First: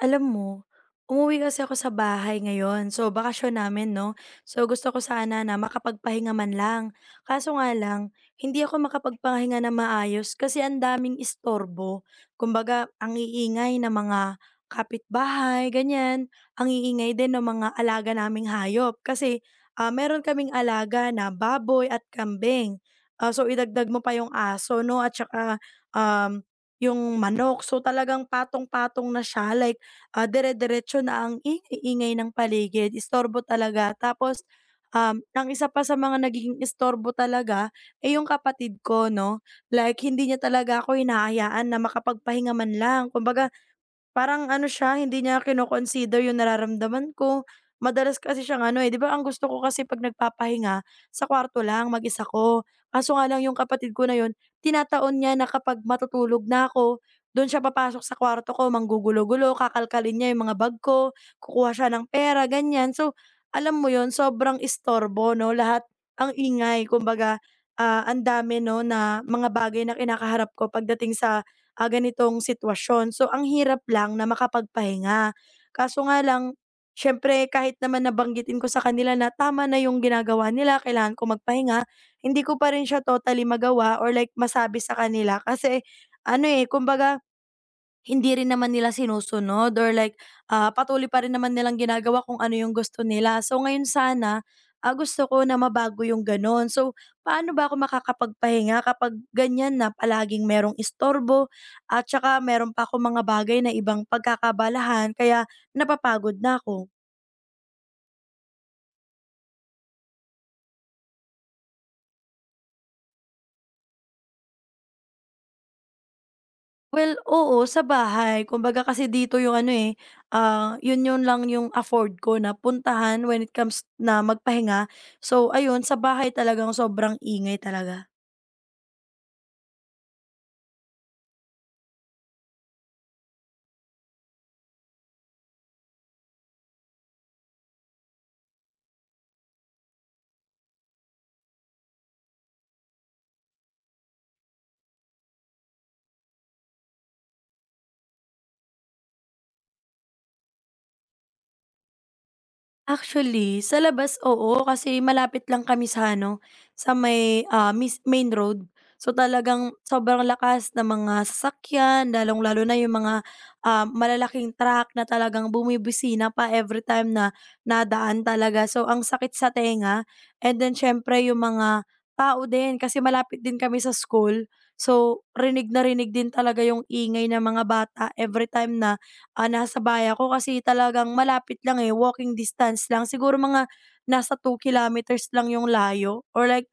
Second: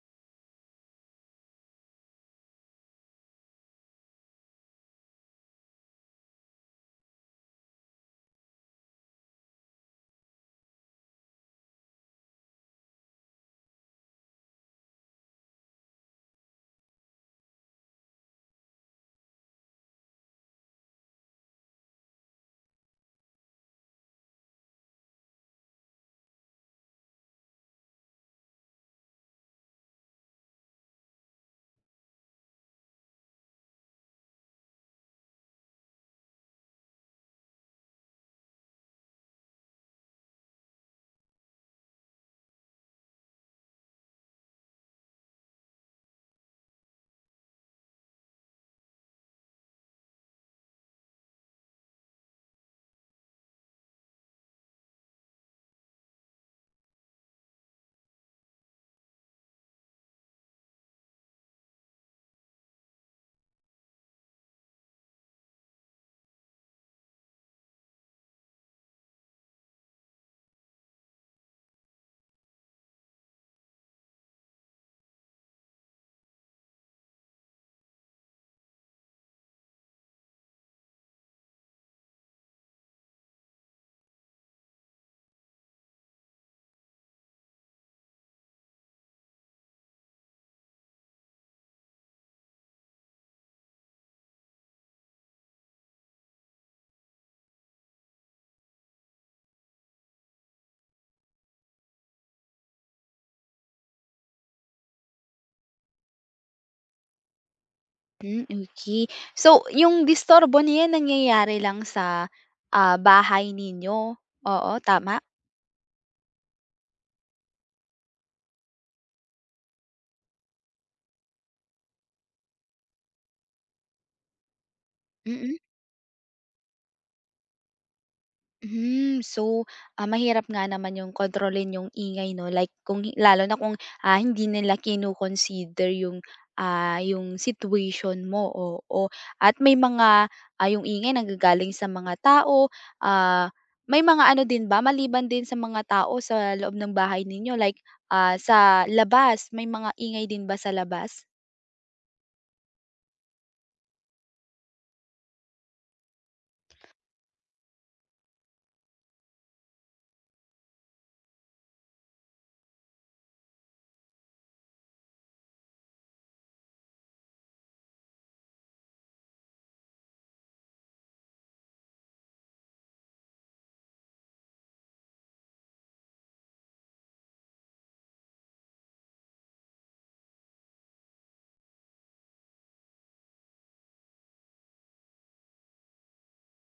Alam mo, umuwi kasi ako sa bahay ngayon. So, bakasyon namin, no? So, gusto ko sana na makapagpahinga man lang. Kaso nga lang, hindi ako makapagpahinga na maayos kasi ang daming istorbo. Kumbaga, ang iingay ng mga kapitbahay, ganyan. Ang iingay din ng mga alaga naming hayop. Kasi, meron kaming alaga na baboy at kambing. So, idagdag mo pa yung aso, no? At saka, um, yung manok. So talagang patong-patong na siya. Like, dire-diretso na ang ingay-ingay ng paligid, istorbo talaga. Tapos, ang isa pa sa mga nagiging istorbo talaga ay yung kapatid ko, 'no? Like, hindi niya talaga ako hinahayaan na makapagpahinga man lang. Kumbaga, parang ano siya, hindi niya kino-consider yung nararamdaman ko. Madalas kasi siyang ano, eh, 'di ba ang gusto ko kasi 'pag nagpapahinga, sa kwarto lang, mag-isa ko. Kaso nga lang yung kapatid ko na yun, tinataon niya na kapag matutulog na ako, dun siya papasok sa kwarto ko, manggugulo-gulo, kakalkalin niya yung mga bag ko, kukuha siya ng pera, ganyan. So, alam mo yon, sobrang istorbo 'no, lahat ang ingay, kumbaga, ang dami 'no, na mga bagay na kinakaharap ko pagdating sa ganitong sitwasyon. So, ang hirap lang na makapagpahinga. Kaso nga lang, syempre kahit naman nabanggitin ko sa kanila na tama na yung ginagawa nila, kailangan ko magpahinga, hindi ko pa rin siya totally magawa or like masabi sa kanila kasi ano eh, kumbaga hindi rin naman nila sinusunod or like, patuloy pa rin naman nilang ginagawa kung ano yung gusto nila. So ngayon sana, gusto ko na mabago yung gano'n. So, paano ba ako makakapagpahinga kapag ganyan na palaging merong istorbo at saka meron pa ako mga bagay na ibang pagkakabalahan, kaya napapagod na ako? Hmm, okay. So, yung disturbo na yan nangyayari lang sa, bahay ninyo? Oo, tama? Well, oo, sa bahay. Kumbaga kasi dito yung ano, eh, yun yun lang yung afford ko na puntahan when it comes na magpahinga. So Mm. ayun, sa bahay talagang sobrang ingay talaga. Hmm, so, Mahirap nga naman yung kontrolin yung ingay 'no, like kung lalo na kung, hindi nila kino-consider yung, yung situation mo, o o at may mga, yung ingay nanggagaling sa mga tao, ah, may mga ano din ba maliban din sa mga tao sa loob ng bahay ninyo like, sa labas, may mga ingay din ba sa labas? Actually, sa labas, oo, kasi malapit lang kami sa ano, sa may, mis main road. So, talagang sobrang lakas ng mga sasakyan, lalong-lalo na yung mga, malalaking truck na talagang bumibisina pa every time na nadaan talaga. So, ang sakit sa tenga and then siyempre yung mga tao din kasi malapit din kami sa school. So, rinig na rinig din talaga yung ingay ng mga bata every time na nasa bahay ako kasi talagang malapit lang, eh, walking distance lang. Siguro mga nasa 2 kilometers lang yung layo or like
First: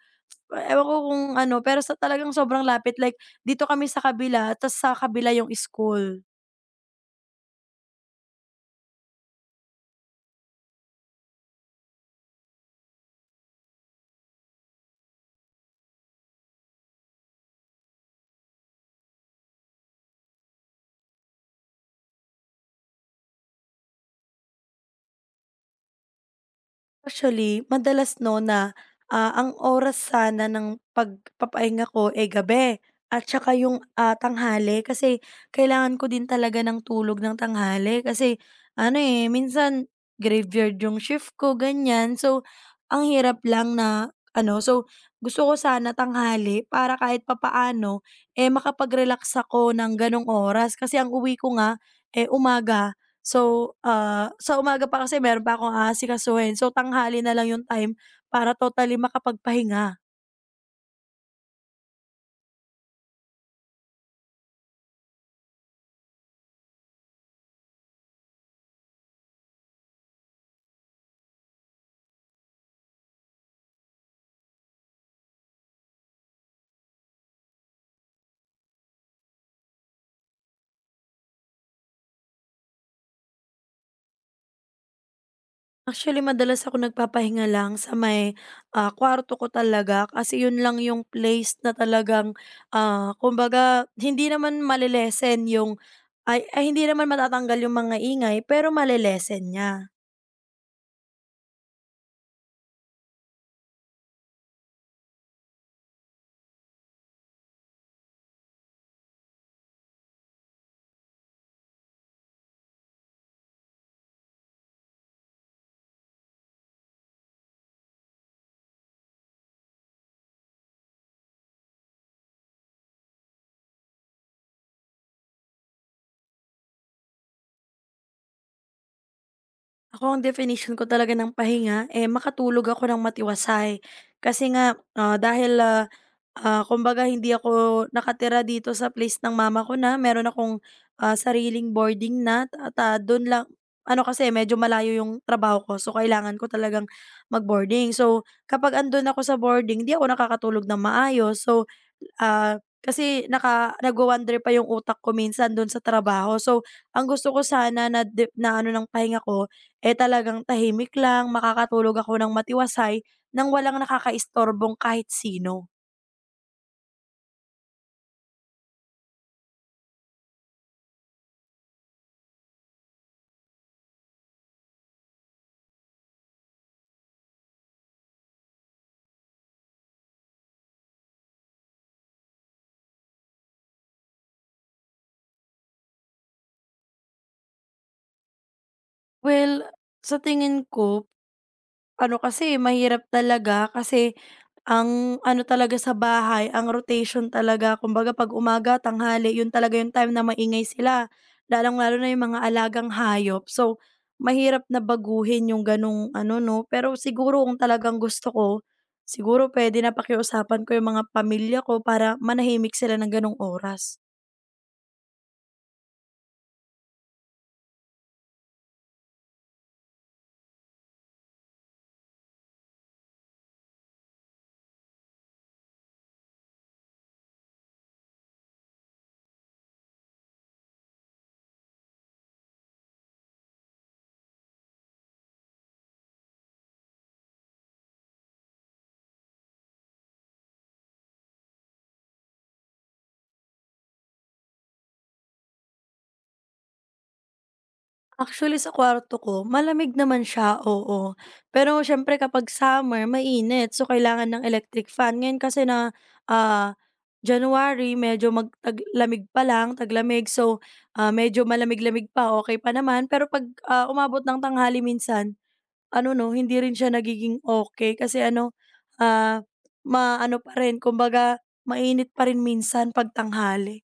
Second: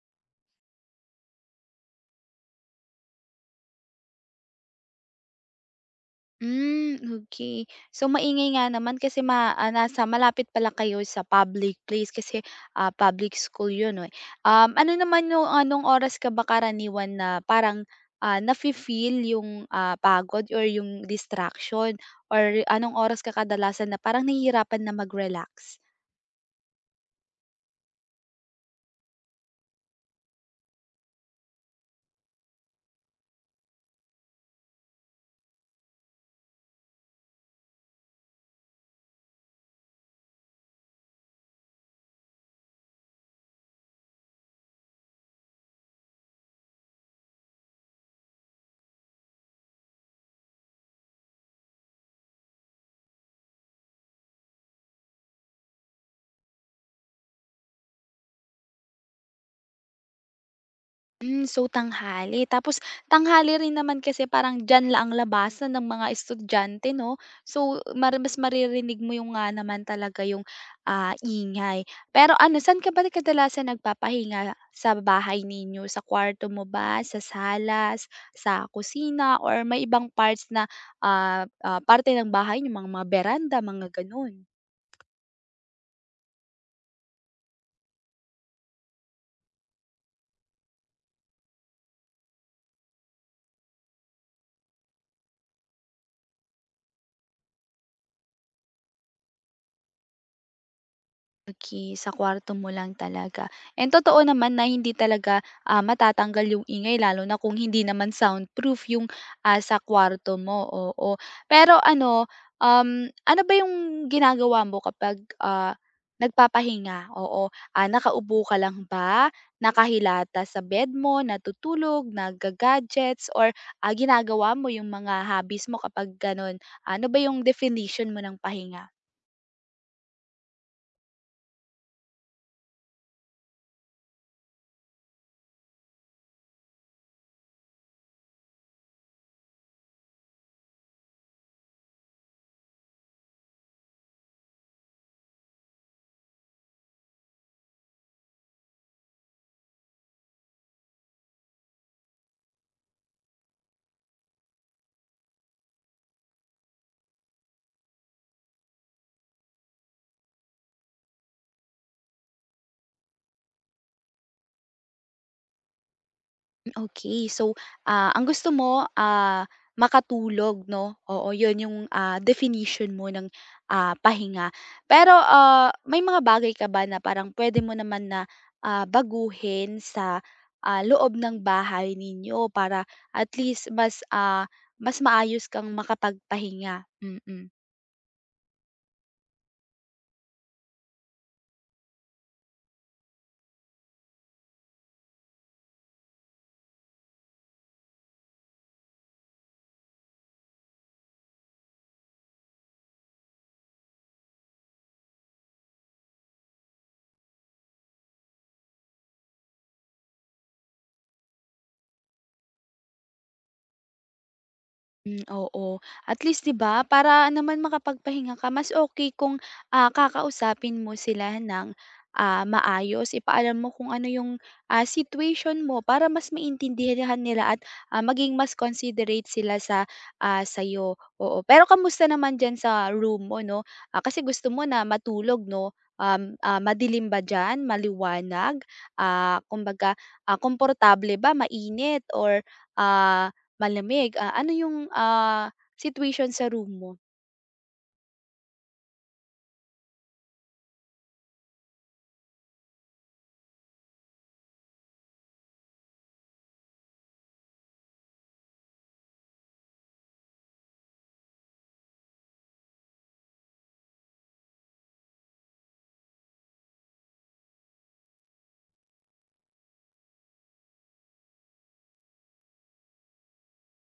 ewan ko kung ano, pero sa talagang sobrang lapit like dito kami sa kabila tas sa kabila yung school. Hmm, okay. So, maingay nga naman kasi nasa malapit pala kayo sa public place kasi, public school 'yun, eh. Ano naman 'yung anong oras ka ba karaniwan na parang, nafi-feel 'yung, pagod or 'yung distraction or anong oras ka kadalasan na parang nahihirapan na mag-relax? Actually, madalas 'no na, ang oras sana ng pagpapahinga ko, eh, gabi at saka yung, tanghali kasi kailangan ko din talaga ng tulog ng tanghali kasi ano, eh, minsan graveyard yung shift ko ganyan. So, ang hirap lang na ano, so gusto ko sana tanghali para kahit papaano, eh, makapag-relax ako ng gano'ng oras kasi ang uwi ko nga, eh, umaga. So, sa umaga pa kasi meron pa akong aasikasuhin. So, tanghali na lang yung time para totally makapagpahinga. So, tanghali. Tapos tanghali rin naman kasi parang diyan lang ang labasan ng mga estudyante 'no? So mas maririnig mo yung nga naman talaga yung, ingay. Pero ano, saan ka ba kadalasan nagpapahinga? Sa bahay ninyo? Sa kwarto mo ba, sa salas, sa kusina or may ibang parts na, parte ng bahay niyo, mga beranda, mga gano'n? Actually, madalas ako nagpapahinga lang sa may, kwarto ko talaga kasi yun lang yung place na talagang, kumbaga hindi naman male yung ay hindi naman matatanggal yung mga ingay pero male niya. Okey, sa kwarto mo lang talaga. And totoo naman na hindi talaga, matatanggal yung ingay lalo na kung hindi naman soundproof yung, sa kwarto mo, oo. Pero ano, ano ba yung ginagawa mo kapag, nagpapahinga? Oo, nakaupo ka lang ba, nakahilata sa bed mo, natutulog, nagga-gadgets or, ginagawa mo yung mga hobbies mo kapag gano'n? Ano ba yung definition mo ng pahinga? Ako ang definition ko talaga ng pahinga, eh, makatulog ako ng matiwasay. Kasi nga, dahil kumbaga hindi ako nakatira dito sa place ng mama ko na meron akong, sariling boarding na at, dun lang ano kasi medyo malayo yung trabaho ko so kailangan ko talagang mag-boarding. So, kapag andun ako sa boarding, hindi ako nakakatulog ng maayos. So, kasi nagwa-wander pa yung utak ko minsan dun sa trabaho. So, ang gusto ko sana na de na ano ng pahinga ko eh, talagang tahimik lang, makakatulog ako ng matiwasay nang walang nakakaistorbong kahit sino. Okay. So, ang gusto mo, makatulog 'no? Oo, 'yun yung, definition mo ng, pahinga. Pero, may mga bagay ka ba na parang pwede mo naman na, baguhin sa, loob ng bahay ninyo para at least mas, mas maayos kang makapagpahinga? Mm. Mm. Well, sa tingin ko, ano kasi, mahirap talaga kasi ang ano talaga sa bahay, ang rotation talaga. Kumbaga 'pag umaga, tanghali, 'yun talaga yung time na maingay sila, lalong-lalo na yung mga alagang hayop. So, mahirap na baguhin yung gano'ng ano 'no, pero siguro kung talagang gusto ko, siguro pwede na napakiusapan ko yung mga pamilya ko para manahimik sila ng gano'ng oras. Hmm, oo. At least 'di ba, para naman makapagpahinga ka mas okey kung, kakausapin mo sila ng, maayos. Ipaalam mo kung ano yung, situation mo para mas maintindihan nila at, maging mas considerate sila sa, sa'yo, oo. Pero kamusta naman diyan sa room mo 'no? Kasi gusto mo na matulog 'no? Madilim ba diyan, maliwanag? Kumbaga, komportable ba, mainit or, ah malamig, ano yung, situation sa room mo? Actually sa kwarto ko malamig naman siya, oo. Pero siyempre kapag summer mainit, so kailangan ng electric fan. Ngayon kasi na, ah, January medyo magtaglamig pa lang, taglamig. So, medyo malamig-lamig pa, okey pa naman. Pero 'pag, umabot ng tanghali minsan ano 'no, hindi rin siya nagiging okay kasi ano, ah, maano pa rin, kumbaga mainit pa rin minsan 'pag tanghali.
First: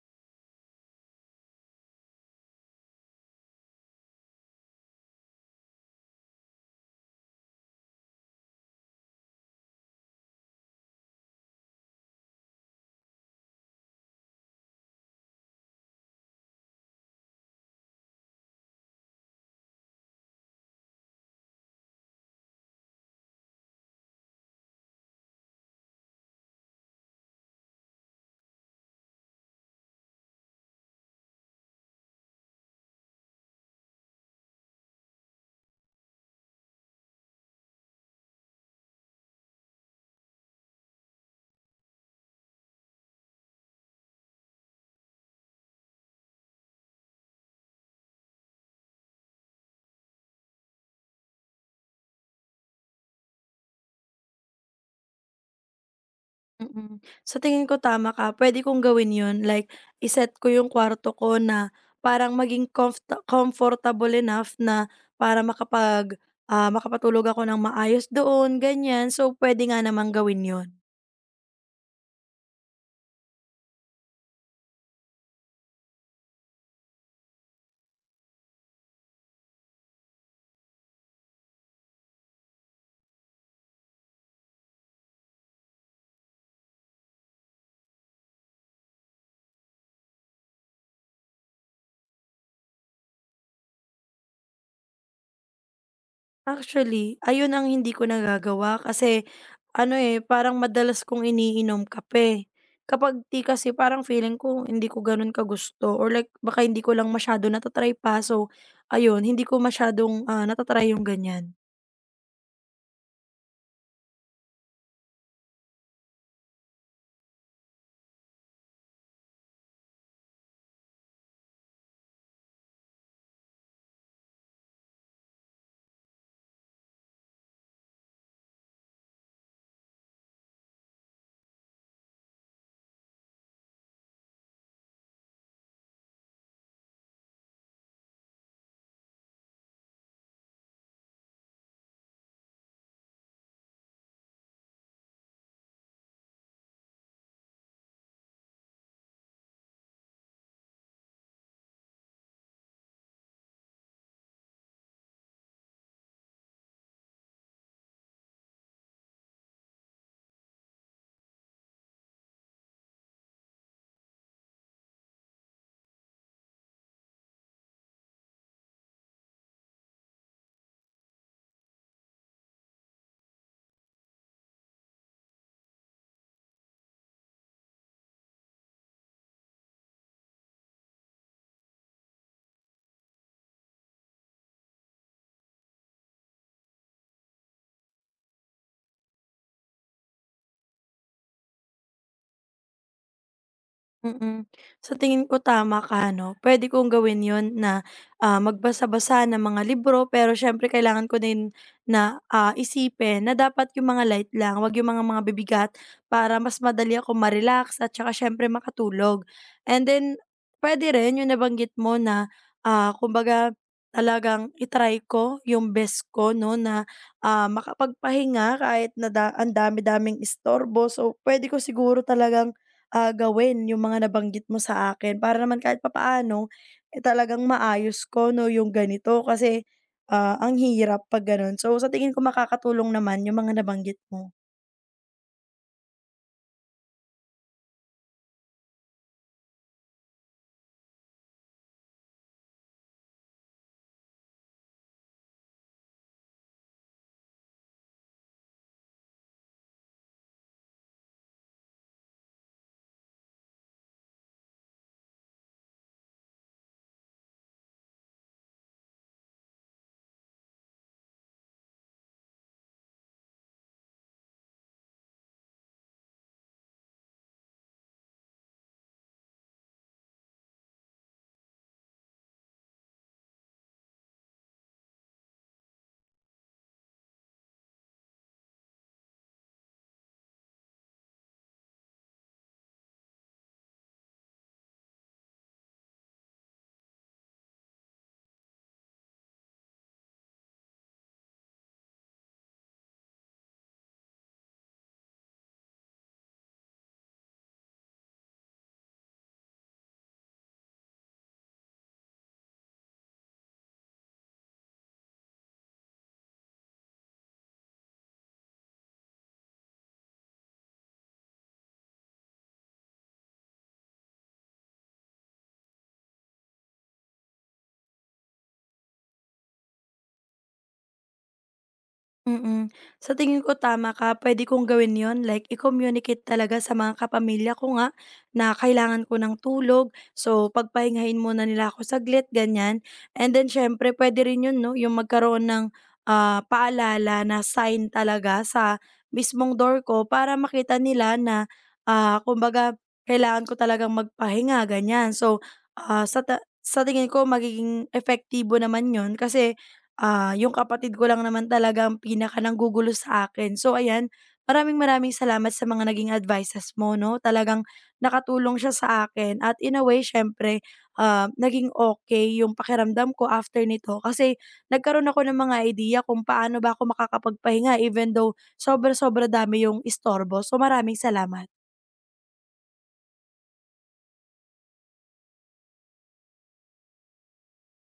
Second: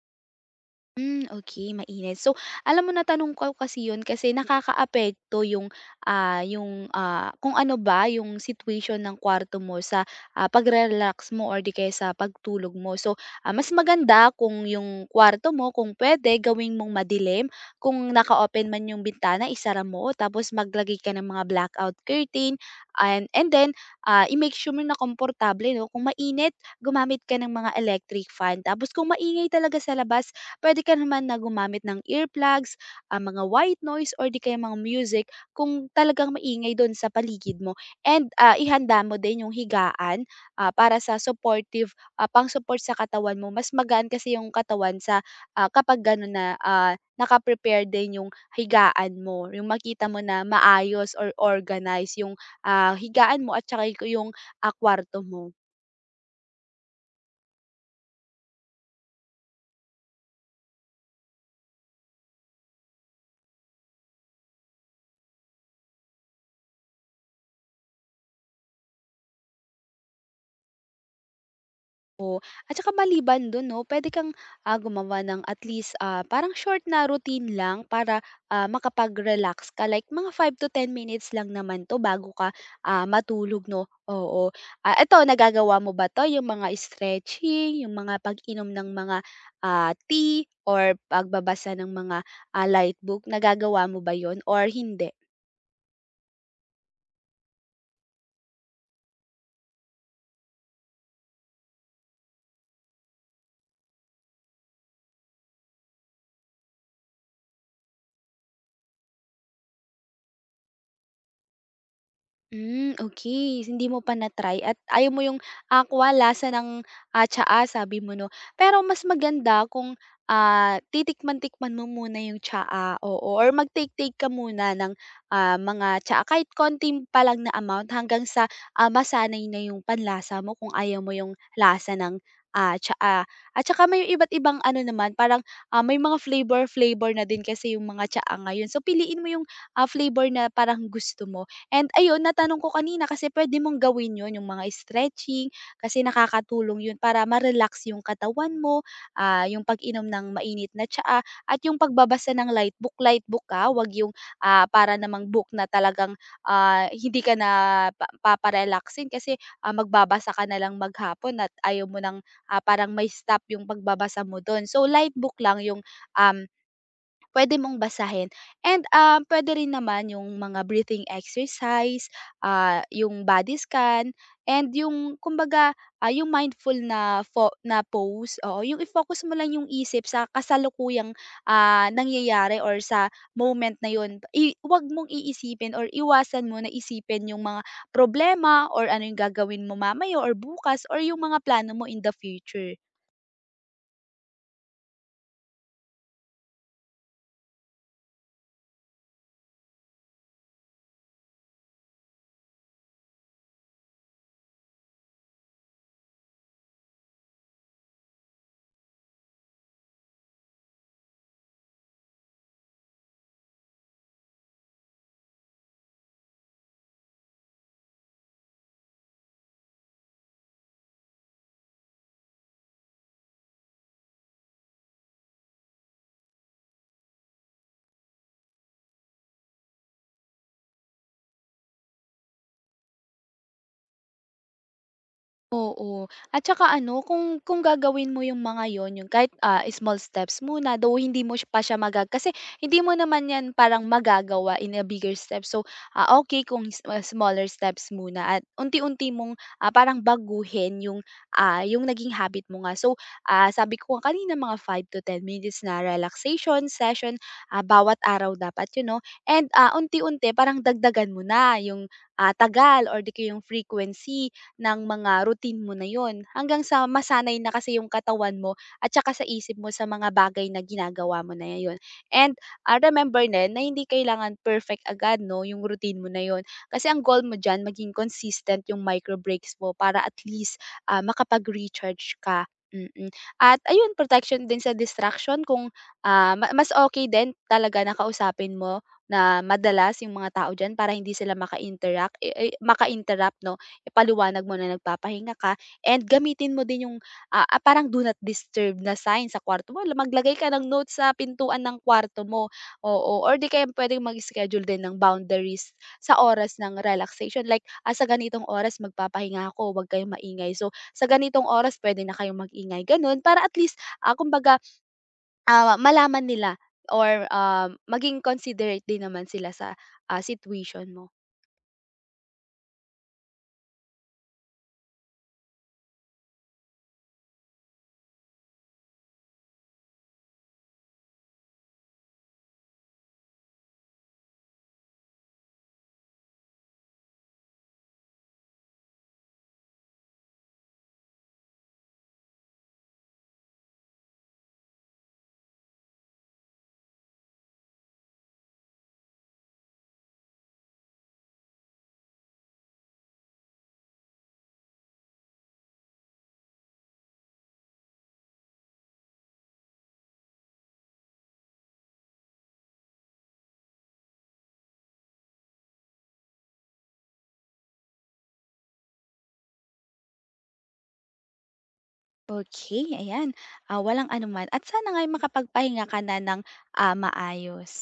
Hmm, okey mainit. So, alam mo natanong ko kasi 'yun kasi nakakaapekto yung, yung, kung ano ba yung situation ng kwarto mo sa, pagre-relax mo or di kaya sa pagtulog mo. So, mas maganda kung yung kwarto mo kung pwede gawing mong madilim, kung naka-open man yung bintana isara mo tapos maglagay ka ng mga blackout curtain, and then, i-make sure mo na komportable 'no. Kung mainit, gumamit ka ng mga electric fan tapos kung maingay talaga sa labas, puwede ka naman na gumamit ng earplugs, mga white noise or di kaya mga music kung talagang maingay dun sa paligid mo, and, ihanda mo din yung higaan, para sa supportive, pang-support sa katawan mo. Mas magaan kasi yung katawan sa, kapag ganon na, naka-prepare din yung higaan mo, yung makita mo na maayos or organized yung, higaan mo at tsaka yung, kwarto mo. Mm. Sa tingin ko tama ka, pwede kong gawin 'yun like iset ko 'yung kwarto ko na parang maging comfortable enough na para makapag, makapatulog ako ng maayos doon ganyan, so pwede nga namang gawin 'yun. Oo, at saka maliban dun 'no, puwede kang, gumawa ng at least, parang short na routine lang para, makapag-relax ka like mga 5 to 10 minutes lang naman 'to bago ka, matulog 'no, oo. Ah, eto nagagawa mo ba 'to yung mga stretching, yung mga pag-inom ng mga, tea or pagbabasa ng mga, light book, nagagawa mo ba yon or hindi? Actually, ayun ang hindi ko nagagawa kasi ano, eh, parang madalas kong iniinom kape. Kapag tea kasi parang feeling ko hindi ko gano'n kagusto or like baka hindi ko lang masyado nata pa so ayun, hindi ko masyadong, nata 'yung ganyan. Hmm, okay. So, hindi mo pa na-try at ayaw mo yung aqua, lasa ng, tsaa sabi mo 'no. Pero mas maganda kung, titikman-tikman mo muna yung tsaa, oo, or mag-take-take ka muna ng, mga tsaa kahit konti pa lang na amount hanggang sa, masanay na yung panlasa mo kung ayaw mo yung lasa ng, tsaa. At saka may iba't ibang ano naman parang, may mga flavor-flavor na din kasi yung mga tsaa ngayon. So, piliin mo yung, flavor na parang gusto mo. And ayun, natanong ko kanina kasi pwede mong gawin 'yun, yung mga stretching kasi nakakatulong 'yun para ma-relax yung katawan mo, yung pag-inom ng mainit na tsaa at yung pagbabasa ng light book. Light book, ka, huwag yung, para namang book na talagang, hindi ka na pa paparelaksin kasi, magbabasa ka na lang maghapon at ayaw mo nang parang may stop yung pagbabasa mo do'n. So, light book lang yung, um, puwede mong basahin, and, puwede rin naman yung mga breathing exercise, yung body scan and yung kumbaga, yung mindful na fo na pose, oo, yung i-focus mo lang yung isip sa kasalukuyang, nangyayari or sa moment na yun. I huwag mong iisipin or iwasan mo na isipin yung mga problema or ano yung gagawin mo mamaya or bukas or yung mga plano mo in the future. Mm. Sa tingin ko tama ka 'no, puwede kong gawin yon na, magbasa-basa ng mga libro pero siyempre kailangan ko din na, isipin na dapat yung mga light lang, 'wag yung mga bibigat para mas madali ako ma-relax at saka siyempre makatulog. And then pwede rin yung nabanggit mo na, kumbaga talagang i ko yung best ko 'no na, makapagpahinga kahit na da ang dami-daming istorbo. So, pwede ko siguro talagang gawin yung mga nabanggit mo sa akin para naman kahit papaano, eh, talagang maayos ko 'no yung ganito kasi, ang hirap 'pag gano'n. So, sa tingin ko makakatulong naman yung mga nabanggit mo. Oo. At saka ano, kung gagawin mo yung mga yon yung kahit, small steps muna, though hindi mo pa siya maga kasi hindi mo naman 'yan parang magagawa in a bigger step. So, okay kung smaller steps muna at unti-unti mong, parang baguhin yung, yung naging habit mo nga. So, sabi ko nga kanina mga 5 to 10 minutes na relaxation session, bawat araw dapat. And, unti-unti parang dagdagan mo na yung, tagal or di kaya yung frequency ng mga routine mo na yun, hanggang sa masanay na kasi yung katawan mo at saka sa isip mo sa mga bagay na ginagawa mo na yun. And, remember din na hindi kailangan perfect agad 'no, yung routine mo na yun. Kasi ang goal mo diyan maging consistent yung micro breaks mo para at least, makapag-recharge ka, mm. At ayun, protection din sa distraction kung, ah, ma mas okay din talaga na kausapin mo na madalas yung mga tao diyan para hindi sila maka-interact eh eh maka-interrupt 'no, ipaliwanag mo na nagpapahinga ka and gamitin mo din yung, parang do not disturb na sign sa kwarto mo. Maglagay ka ng notes sa pintuan ng kwarto mo, oo. Or di kaya puwedeng mag-schedule din ng boundaries sa oras ng relaxation like, sa ganitong oras magpapahinga ako, huwag kayong maingay. So, sa ganitong oras pwede na kayong mag-ingay, gano'n. Para at least, kumbaga, malaman nila or, maging considerate din naman sila sa, situation mo. Mm. Sa tingin ko tama ka, puwede kong gawin yon, like i-communicate talaga sa mga kapamilya ko nga na kailangan ko ng tulog. So, pagpahingahin muna nila ako saglit, ganiyan. And then siyempre puwede rin 'yun 'no, yung magkaroon ng, paalala na sign talaga sa mismong door ko para makita nila na, kumbaga kailangan ko talagang magpahinga, ganiyan. So, sa tingin ko magiging epektibo naman 'yun kasi yung kapatid ko lang naman talaga ang pinakananggugulo sa akin. So ayan, maraming-maraming salamat sa mga naging advices mo 'no, talagang nakatulong siya sa akin at in a way siyempre, naging okay yung pakiramdam ko after nito kasi nagkaroon ako ng mga idea kung paano ba ako makakapagpahinga even though sobra-sobra dami yung istorbo. So maraming salamat. Okay, ayan. Ah, walang anuman at sana nga'y makapagpahinga ka na ng, maayos.